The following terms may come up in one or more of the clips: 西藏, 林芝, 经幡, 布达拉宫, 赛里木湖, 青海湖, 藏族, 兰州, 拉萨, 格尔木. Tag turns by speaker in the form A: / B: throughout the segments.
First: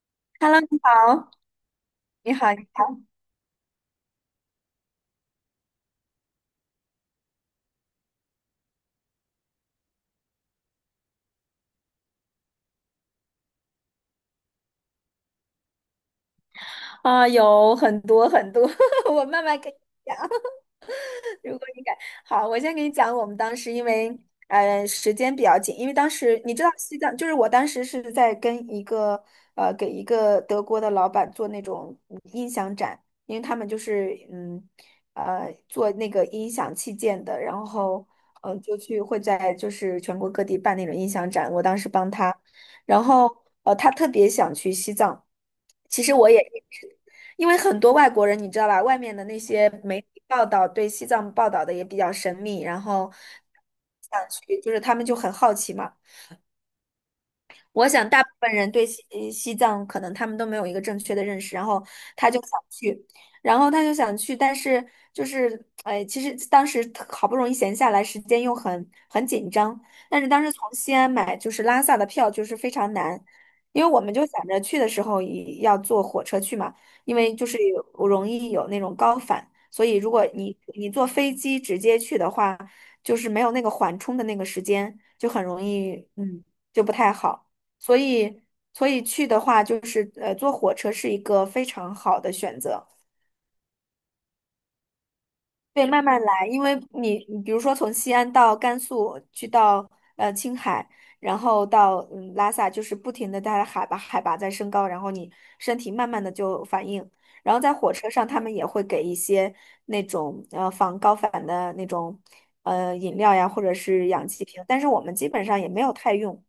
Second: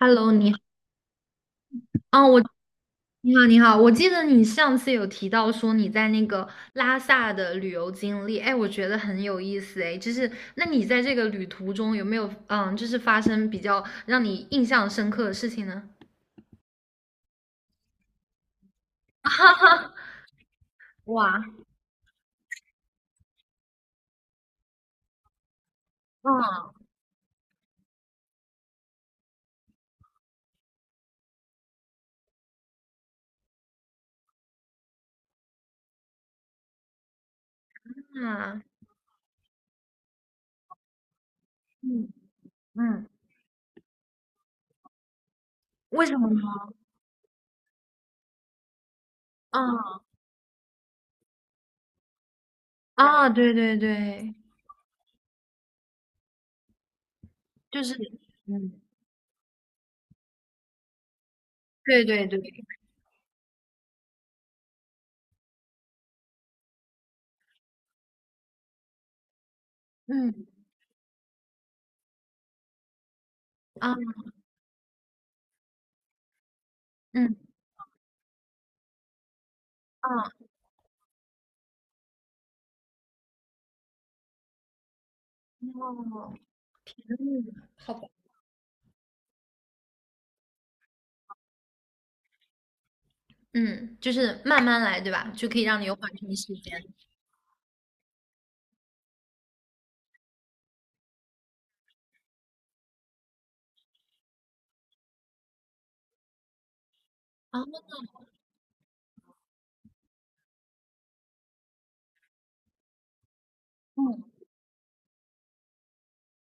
A: Hello，你好，
B: Hello，你好，
A: 嗯，
B: 你
A: 我
B: 好。
A: 你好，你好，我记得你上次有提到说你在那个拉萨的旅游经历，哎，我觉得很有意思，哎，就是那你在这个旅途中有没有，就是发生比较让你印象深刻的事情呢？
B: 啊，有很多很多，我慢
A: 哈
B: 慢跟你
A: 哈，
B: 讲。
A: 哇，
B: 如果你敢，好，我先给你讲我们当时，因为时间比较紧。因为当时你知道
A: 嗯
B: 西藏，就是我当时是在跟给一个德国的老板做那种音响展。因为他们就是做那个音响器件的，然后
A: 啊，
B: 就去会在就是全国各地办那种音响展。我当时
A: 嗯嗯
B: 帮他，然
A: 嗯，
B: 后他特别想去西藏。其
A: 为
B: 实
A: 什么
B: 我也
A: 呢？
B: 一直。因为很多外国人，你知道吧，外面的那些媒
A: 嗯
B: 体报道对西藏报道的也比较神秘，然后
A: 啊，对对
B: 想
A: 对，
B: 去，就是他们就很好奇嘛。
A: 就
B: 我
A: 是
B: 想大部分人
A: 嗯，
B: 对西藏可能他们都没有一个正确的认识，然后
A: 对对
B: 他
A: 对，
B: 就想去。但是就是哎，其实当时好不容易闲下来，时间又很紧张。但是当
A: 嗯
B: 时从西安买就是拉萨的票就是非常难，因为
A: 啊
B: 我们就想着去的时候也要坐火车去嘛，因为
A: 嗯
B: 就是容易有那种高反，所以如
A: 啊，
B: 果你坐飞机直接去的话，就是没有那个缓冲的那个时间，就很容易
A: 哦，
B: 就不太
A: 嗯，
B: 好。
A: 好
B: 所以所以去的话，就是坐火车是一个非常好的选择。
A: 嗯，就是慢慢来，对吧？就可以让你
B: 对，
A: 有
B: 慢
A: 缓
B: 慢
A: 冲
B: 来。
A: 时
B: 因为
A: 间。
B: 你比如说从西安到甘肃，去到青海，然后到拉萨，就是不停的它的海拔在升高，然后你身体慢慢的就反应。然
A: 啊，
B: 后在火车上，他们也会给一些那种防高反的那种饮料呀，或者是氧
A: 嗯
B: 气瓶，但是我们基本上也没有太用。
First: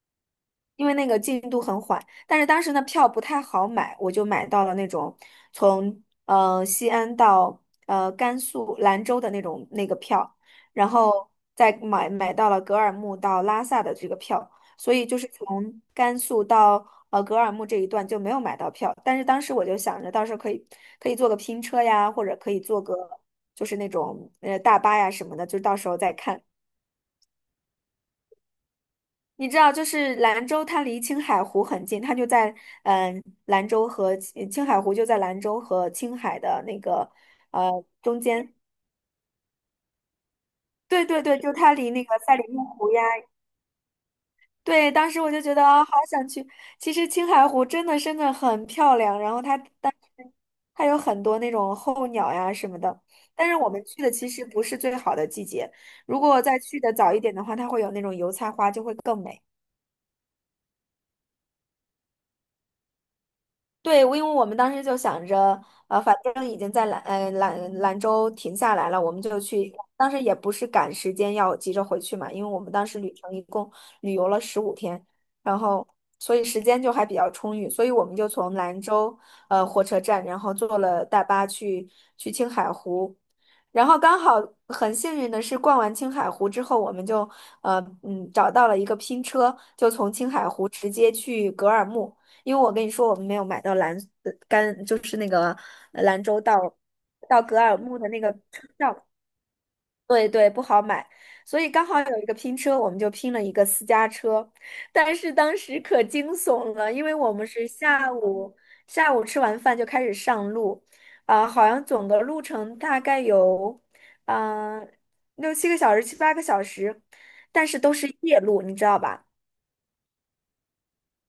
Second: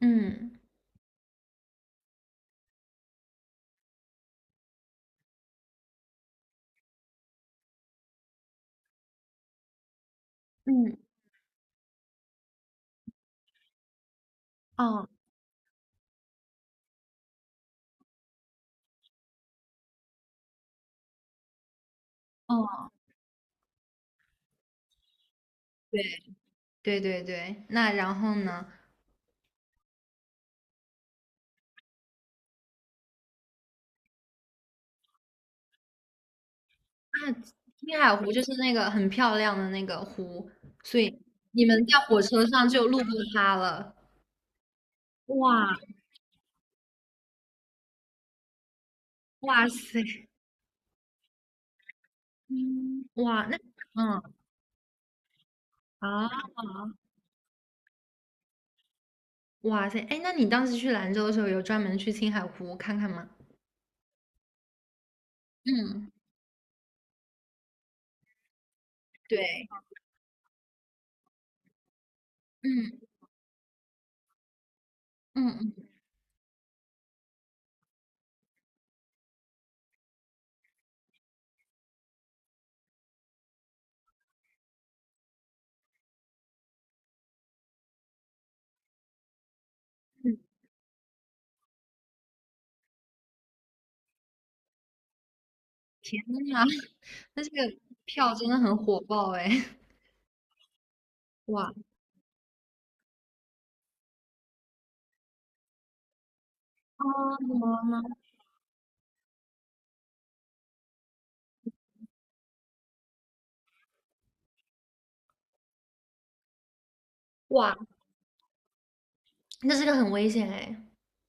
A: 嗯
B: 因为那个进度很缓。但是当时呢票不太好买，我就买到了那种从西安到甘肃兰州的那种那个票，然
A: 嗯，
B: 后再买到了格尔木到拉萨的这个票，所以
A: 哦
B: 就是从甘肃到格尔木这一段就没有买到票。但是当时我就想着到时候可以坐个拼车呀，或者可以
A: 哦，
B: 坐个就是那种大巴呀什么的，就到时候再看。
A: 对对对对。那然后呢？
B: 你知道，就是兰州，它离青海湖很近，它就在嗯、呃兰州和青青海湖就在兰州和青海的那个
A: 那青海
B: 中
A: 湖就是
B: 间。
A: 那个很漂亮的那个湖，所
B: 对
A: 以
B: 对对，就
A: 你
B: 它
A: 们
B: 离
A: 在
B: 那个
A: 火
B: 赛里
A: 车
B: 木
A: 上就
B: 湖
A: 路
B: 呀。
A: 过它了。
B: 对，当时我就觉得
A: 哇
B: 啊、好想去。其实青海湖真的真的很漂亮，然后它
A: 哇
B: 当
A: 塞，
B: 时有很多那种候鸟呀什么的，
A: 嗯哇
B: 但
A: 那
B: 是我们去的
A: 嗯
B: 其实不是最好的季节。如果
A: 啊
B: 再去的早一点的话，它会有那种油菜花，就会更美。
A: 哇塞，哎，那你当时去兰州的时候，有专门去青海湖看看吗？
B: 对，因为我们当时就想着，呃，
A: 嗯，
B: 反正已经在兰州停下来了，我们就
A: 对，
B: 去。当时也不是赶时间要急着回去嘛，因为我们当时
A: 嗯
B: 旅程一共旅游了15天，
A: 嗯
B: 然
A: 嗯，
B: 后所以时间就还比较充裕，所以我们就从兰州火车站，然后坐了大巴去青海湖，然后刚好很幸运的是逛完青海湖之后，我们就找到了一个拼车，就从青海湖直接去格尔木。因为我跟你说，我们没有买到就是那个
A: 天
B: 兰州
A: 呐！
B: 到
A: 那这
B: 格
A: 个
B: 尔木的那个
A: 票真的
B: 车
A: 很火
B: 票。
A: 爆哎！
B: 对对，不好买。所以
A: 哇
B: 刚好有一个拼车，我们就拼了一个私家车。但是当时可惊悚了，因
A: 啊，
B: 为我们
A: 怎么
B: 是
A: 了呢？
B: 下午吃完饭就开始上路，啊、好像总的路程大概有嗯、呃六七个小时、七八个小时，但
A: 哇，
B: 是都是夜路，你知道吧？
A: 那这个很危险哎！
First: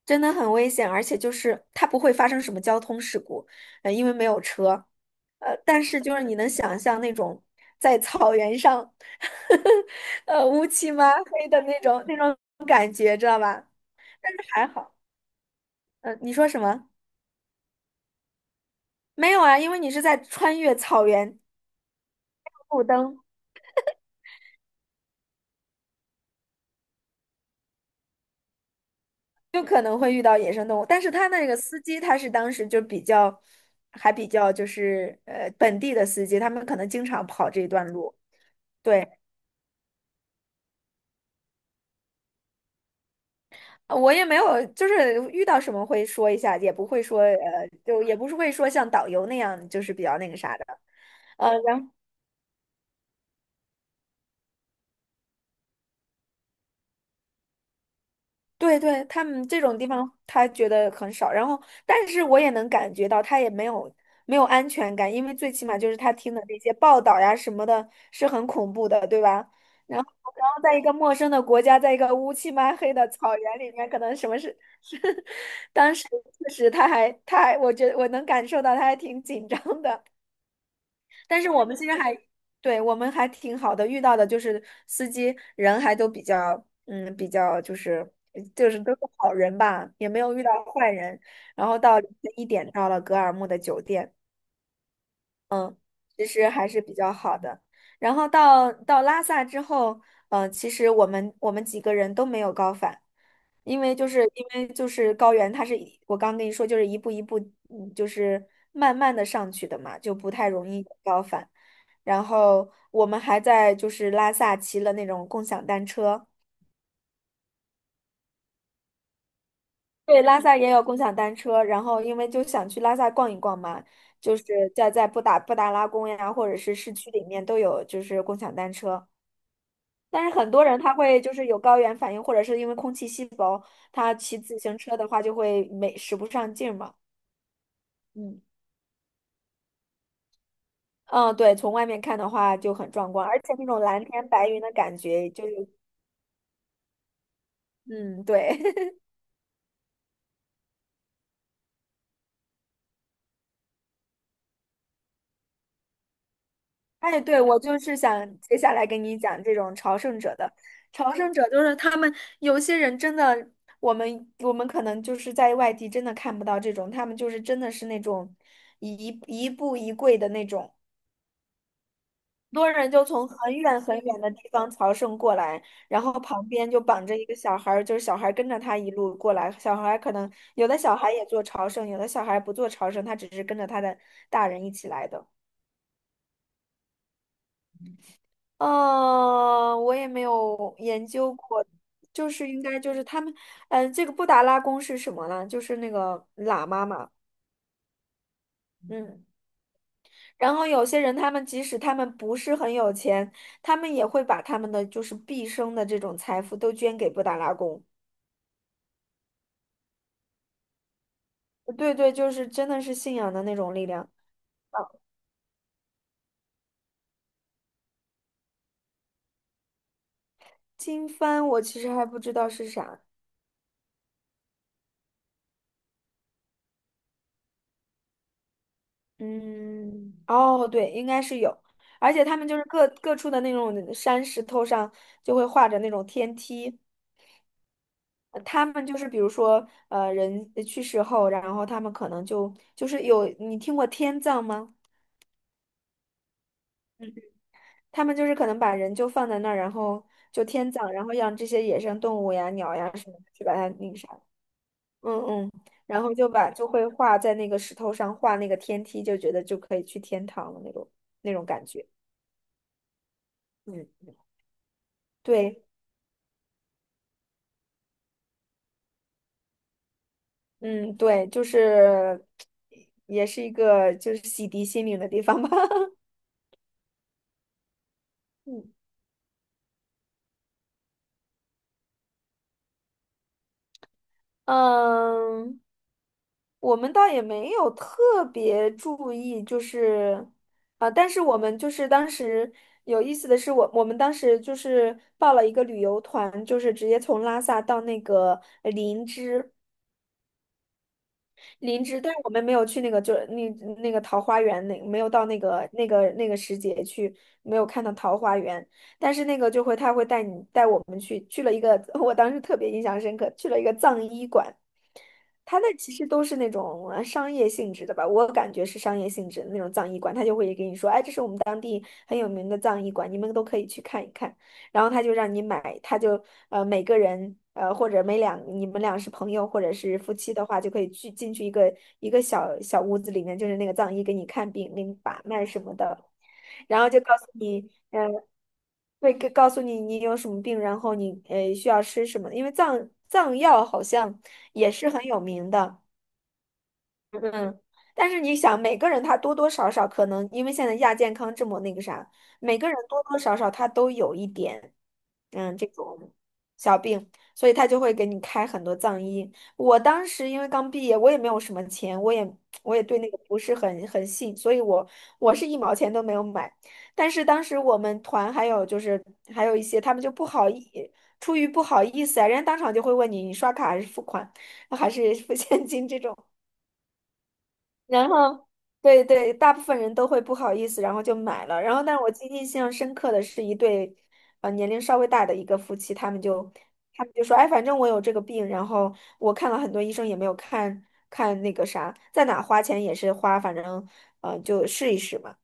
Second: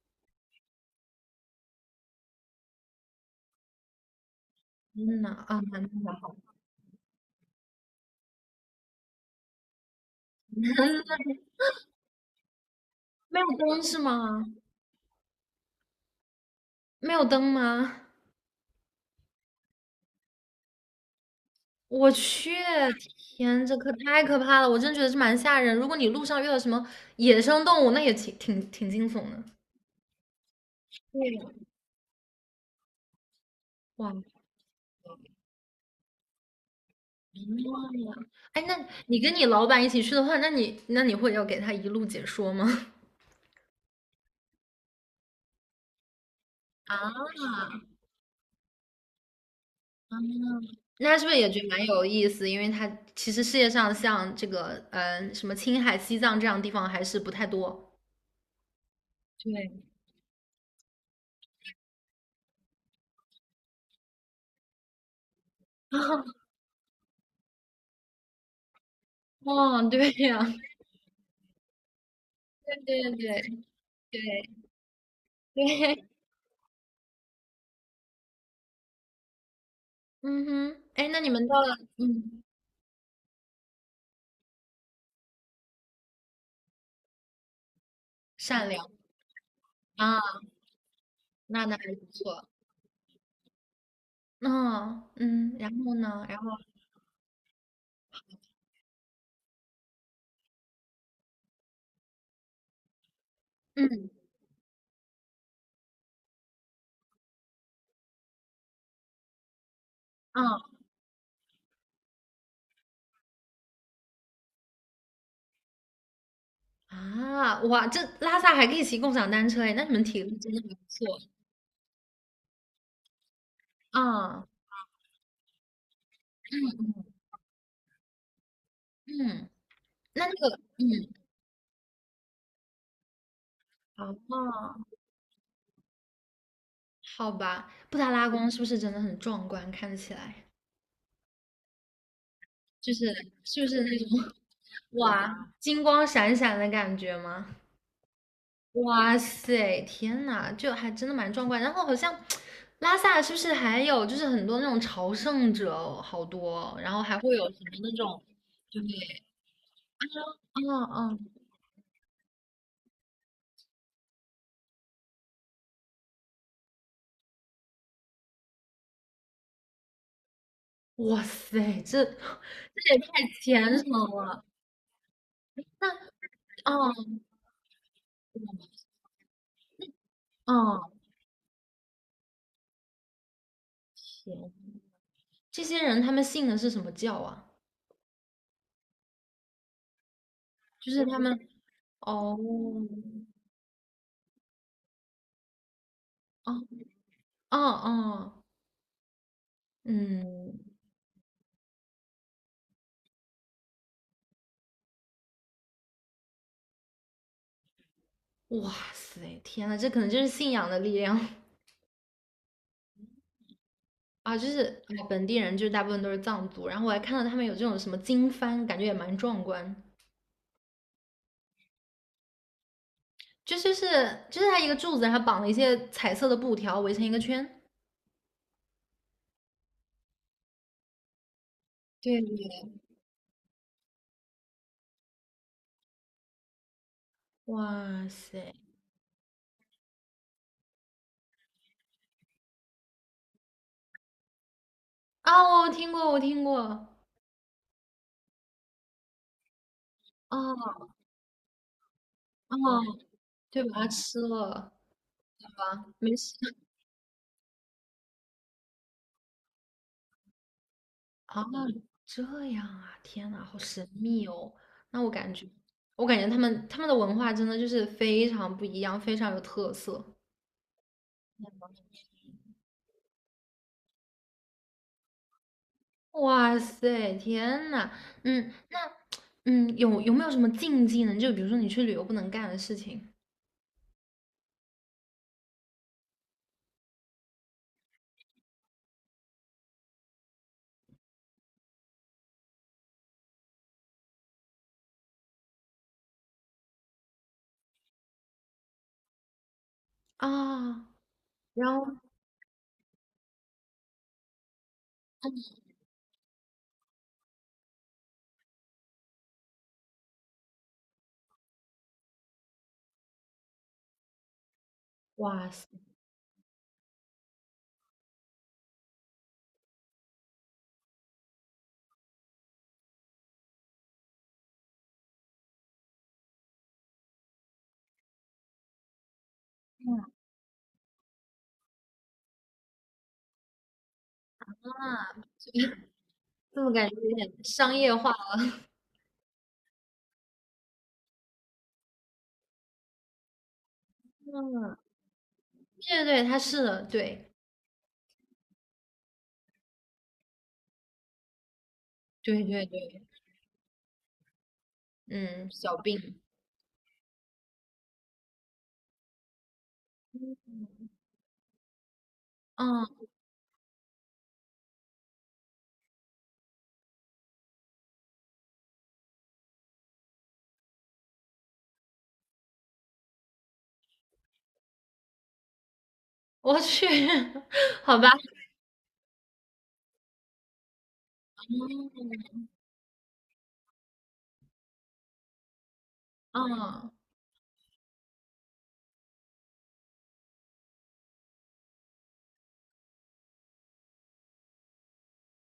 B: 真的很危险，而且就是它不会发生什么交通事故，因为没有车。
A: 天呐啊，那
B: 但是就
A: 还
B: 是
A: 好，
B: 你能想象那种在草原上，乌漆嘛 黑的那种感觉，知道
A: 没有
B: 吧？
A: 灯是
B: 但是
A: 吗？
B: 还好。你说什么？
A: 没有灯吗？
B: 没有啊，因为你是在穿越草原，
A: 我去，
B: 路灯
A: 天，这可太可怕了！我真觉得是蛮吓人。如果你路上遇到什么野生动物，那也挺惊悚的。
B: 就可能会遇到野生动物。但是他
A: 对呀，
B: 那个司机他是当时就比较，
A: 哇，
B: 还
A: 嗯
B: 比较就是本地的司机，他们可能经常跑这一段路，
A: 哎，那
B: 对。
A: 你跟你老板一起去的话，那你会要给他一路解说吗？
B: 我也没有，就是遇到什么会说一下，也不会说，
A: 啊，
B: 就也不是会说像导游那样，就是比
A: 嗯，
B: 较那个啥的，
A: 那是不是也觉得
B: 然
A: 蛮
B: 后
A: 有意思？因为他其实世界上像这个，什么青海、西藏这样的地方还是不太多。
B: 对对。他们这
A: 对，
B: 种地方他觉得很少，然后但是我也能感觉到他也没有安全感，因为最起码就是他听的 那些报道呀什么的，是很恐怖的，对吧？
A: 哦，对呀、
B: 然后 在一个陌生的国家，在一个乌漆嘛
A: 对
B: 黑的
A: 对
B: 草原
A: 对
B: 里面，可能
A: 对
B: 什么事 是。当
A: 对，
B: 时确实他还，我觉得我能感受到他还挺紧张的。
A: 嗯哼，哎，那你
B: 但
A: 们
B: 是
A: 到
B: 我
A: 了，
B: 们其实还，
A: 嗯，
B: 对，我们还挺好的，遇到的就是司机人还都比较，嗯，比较就是
A: 善
B: 就是
A: 良
B: 都是好人吧，也
A: 啊，
B: 没有遇到坏人。
A: 那
B: 然
A: 那
B: 后
A: 还
B: 到
A: 不
B: 凌晨一
A: 错。
B: 点到了格尔木的酒店，
A: 嗯嗯，然后呢？
B: 其
A: 然
B: 实
A: 后
B: 还是比较好的。然后到拉萨之后，其实我们几个人都没有高反，
A: 嗯
B: 因为就是高原，它是一我刚跟你说，就是一步一步，就是慢慢的上去的嘛，就不太
A: 啊
B: 容易有高反。然后我们还在就是拉萨骑了那种共享单车。
A: 啊，哇，这拉萨还可以骑共享单车哎，那你们
B: 对，
A: 体力
B: 拉
A: 真
B: 萨
A: 的还
B: 也
A: 不
B: 有共享
A: 错
B: 单车。然后因为就想去拉萨逛一逛嘛，就是
A: 啊。
B: 在布达拉宫呀，或者
A: 嗯
B: 是市
A: 嗯
B: 区里面都有就是共享单车。
A: 嗯，
B: 但
A: 那那
B: 是很
A: 个
B: 多人他
A: 嗯，
B: 会就是有高原反应，或者是因为空气稀薄，他骑自行
A: 哦
B: 车的话就会没使不上劲儿嘛。
A: 好吧，布达拉
B: 嗯
A: 宫是不是真的很壮观？看起来
B: 嗯，对，从外面看的话就很
A: 就
B: 壮观，
A: 是
B: 而且
A: 是
B: 那
A: 不
B: 种
A: 是那
B: 蓝天
A: 种
B: 白云的 感觉就
A: 哇
B: 是，
A: 金光闪闪的感觉吗？
B: 嗯，对，
A: 哇塞，天呐，就还真的蛮壮观。然后好像拉萨是不是还有就是很多那种朝圣者哦好多哦然后还
B: 哎，
A: 会
B: 对，
A: 有什
B: 我就
A: 么那
B: 是
A: 种，
B: 想接下
A: 对，
B: 来跟你讲这种朝圣者的。
A: 嗯
B: 朝
A: 嗯，
B: 圣者就是他们有些人真的，我们可能就是在外地真的看不到这种，他们就是真的是那种一步一跪的那种。
A: 哇塞，这
B: 多人
A: 这也
B: 就
A: 太
B: 从很
A: 虔
B: 远
A: 诚
B: 很远的地
A: 了。
B: 方朝圣过来，
A: 那
B: 然后旁边就绑着
A: 嗯
B: 一个小孩儿，就是小孩儿跟着他一路过来。小孩儿可能有的
A: 嗯，
B: 小孩也做朝圣，有的小孩不做朝圣，他只是跟着他的大
A: 天，
B: 人一起来的。
A: 这些人他们信的是什么教啊？
B: 嗯，我也没有
A: 就是
B: 研
A: 他
B: 究
A: 们。
B: 过。就
A: 哦，
B: 是应该就是他们，这个布达拉宫是什么呢？就是那个
A: 哦，
B: 喇嘛嘛，
A: 哦，哦，
B: 嗯。然
A: 嗯，
B: 后有些人，他们即使他们不是很有钱，他们也会把他们的就是毕生的这种财富都捐给布达拉宫。
A: 哇塞，天呐，这可能就是信仰的力量
B: 对对，就是真的是信仰的那种力量。
A: 啊！就
B: 啊，
A: 是哎，本地人就是大部分都是藏族，然后我还看到他们有这种什么经幡，感觉也蛮壮观。
B: 经幡我其实还不知道是啥。
A: 就是就是它一个柱子，然后绑了一些彩色的布条围成一个圈。
B: 嗯，哦，对，应该是有，而
A: 对
B: 且他
A: 对，
B: 们就是各处的那种山石头上就会画着那种天梯。
A: 哇塞！
B: 他们就是比如说，人去世后，然后他们可能就是有，你听过天葬吗？
A: 啊，我听过，我听过，
B: 他们就是可能把人就放在那儿，然后就天
A: 哦
B: 葬，然后让这些野生动物呀、
A: 哦，
B: 鸟呀什么的去把
A: 就
B: 它
A: 把它
B: 那个啥。
A: 吃了
B: 嗯嗯，
A: 吧，
B: 然后
A: 没事。
B: 就会画在那个石头上画那个天梯，就觉得就可以去天堂了那种
A: 啊，
B: 感觉。
A: 这样啊，天呐，好神
B: 嗯，
A: 秘哦。那我感觉，
B: 对，
A: 我感觉他们的文化真的就是非常不一样，非常有特色。
B: 嗯对，就是也是一个洗涤心灵的地方吧。
A: 哇塞，天呐，嗯，
B: 嗯
A: 那嗯，有有没有什么禁忌呢？就比如说你去旅游不能干的事情
B: 嗯，我们倒也没有特别注意，但是我们就是当时有意思的是我们当时就是报了一个旅游团，就是直接从拉萨到那个林芝。
A: 啊，然
B: 林
A: 后
B: 芝，但是我们没有去那个，那个桃花源，那没有到那个时节去，没有看到桃花源。但是那个他会带我们去了一个，我当时特别印象深刻，去了一个藏医馆。
A: 哇
B: 他的
A: 塞，
B: 其实都是那种商业性质的吧，我感觉是商业性质的那种葬仪馆，他就会给你说，哎，这是我们当地很有名的葬仪馆，你们都可以去看一看。然后他就让你买，他就每个人或者每两你们俩是朋友或者是夫妻的话，就可以去进去一个小小屋子里面，就是那个藏医给你看病、给你把脉什么的。
A: 这么
B: 然
A: 感
B: 后
A: 觉
B: 就
A: 有
B: 告诉
A: 点
B: 你，
A: 商业
B: 嗯、
A: 化
B: 会告诉你你有什么病，然后你需要吃什么，因为藏药好像也
A: 嗯，
B: 是很有名的。
A: 对对对，他是的，对
B: 嗯，但是你想，每个人他多多少少可能，因为现在亚健康这么那个啥，
A: 对
B: 每
A: 对
B: 个人
A: 对，
B: 多多少少他都有一点，
A: 嗯，
B: 嗯，这
A: 小
B: 种
A: 病，
B: 小病，所以他就会给你开很多藏医。我当时因为刚毕业，我也没有什么钱，我也
A: 嗯，
B: 对那个不是很信，所以我是一毛钱都没有买。但是当时我们团还有就是还有一些他们就不好意，出于不好意思啊，人家当场就会问你，你刷卡还是付款，还是付现金这种。
A: 我去，好
B: 然
A: 吧。
B: 后，对对，大部分人都会不好意思，然后就买了。然后，但是我记忆
A: 嗯
B: 印象深刻的是一对，年龄稍微大的一个夫妻，
A: 哦
B: 他们就说，哎，反正我有这个病，然后我看了很多医生也没有看那个啥，在哪花钱也是花，反正就试一试嘛。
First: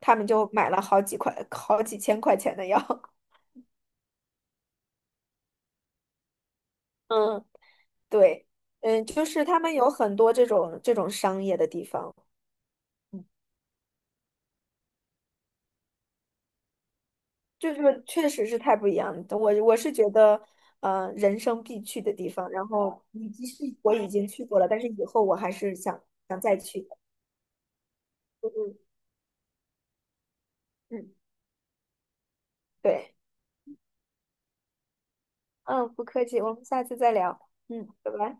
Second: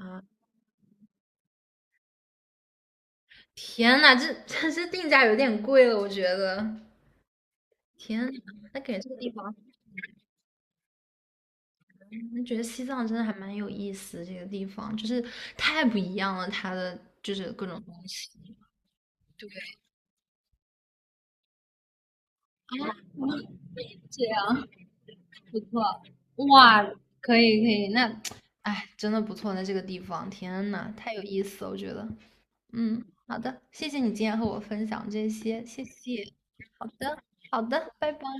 B: 他们就买了好几块、好几千块钱的药。
A: 天呐，这定价有点贵了，我觉得。
B: 嗯，
A: 天呐，
B: 对，
A: 那感觉
B: 嗯，
A: 这个
B: 就
A: 地
B: 是
A: 方，
B: 他们有很多这种商业的地方。
A: 那觉得西藏真的还蛮有意思。这个地方就是太不一样了，它的就是各
B: 就
A: 种东
B: 是确
A: 西。
B: 实是太不一样了。
A: 对
B: 我是觉得，人生必去的地方。然
A: 啊，
B: 后，以及是我已
A: 这
B: 经去过
A: 样
B: 了，但是以后我还
A: 不
B: 是
A: 错，
B: 想再去
A: 哇，
B: 的。
A: 可以可以，那
B: 嗯
A: 哎，真的不错。那这个地方，天呐，
B: 嗯嗯，
A: 太有意思了，我觉得。嗯，
B: 对，
A: 好的，谢谢你今天和我分享这些，谢
B: 嗯，不
A: 谢。
B: 客气，我们下
A: 好
B: 次再
A: 的，
B: 聊。
A: 好
B: 嗯，
A: 的，
B: 拜
A: 拜拜。
B: 拜。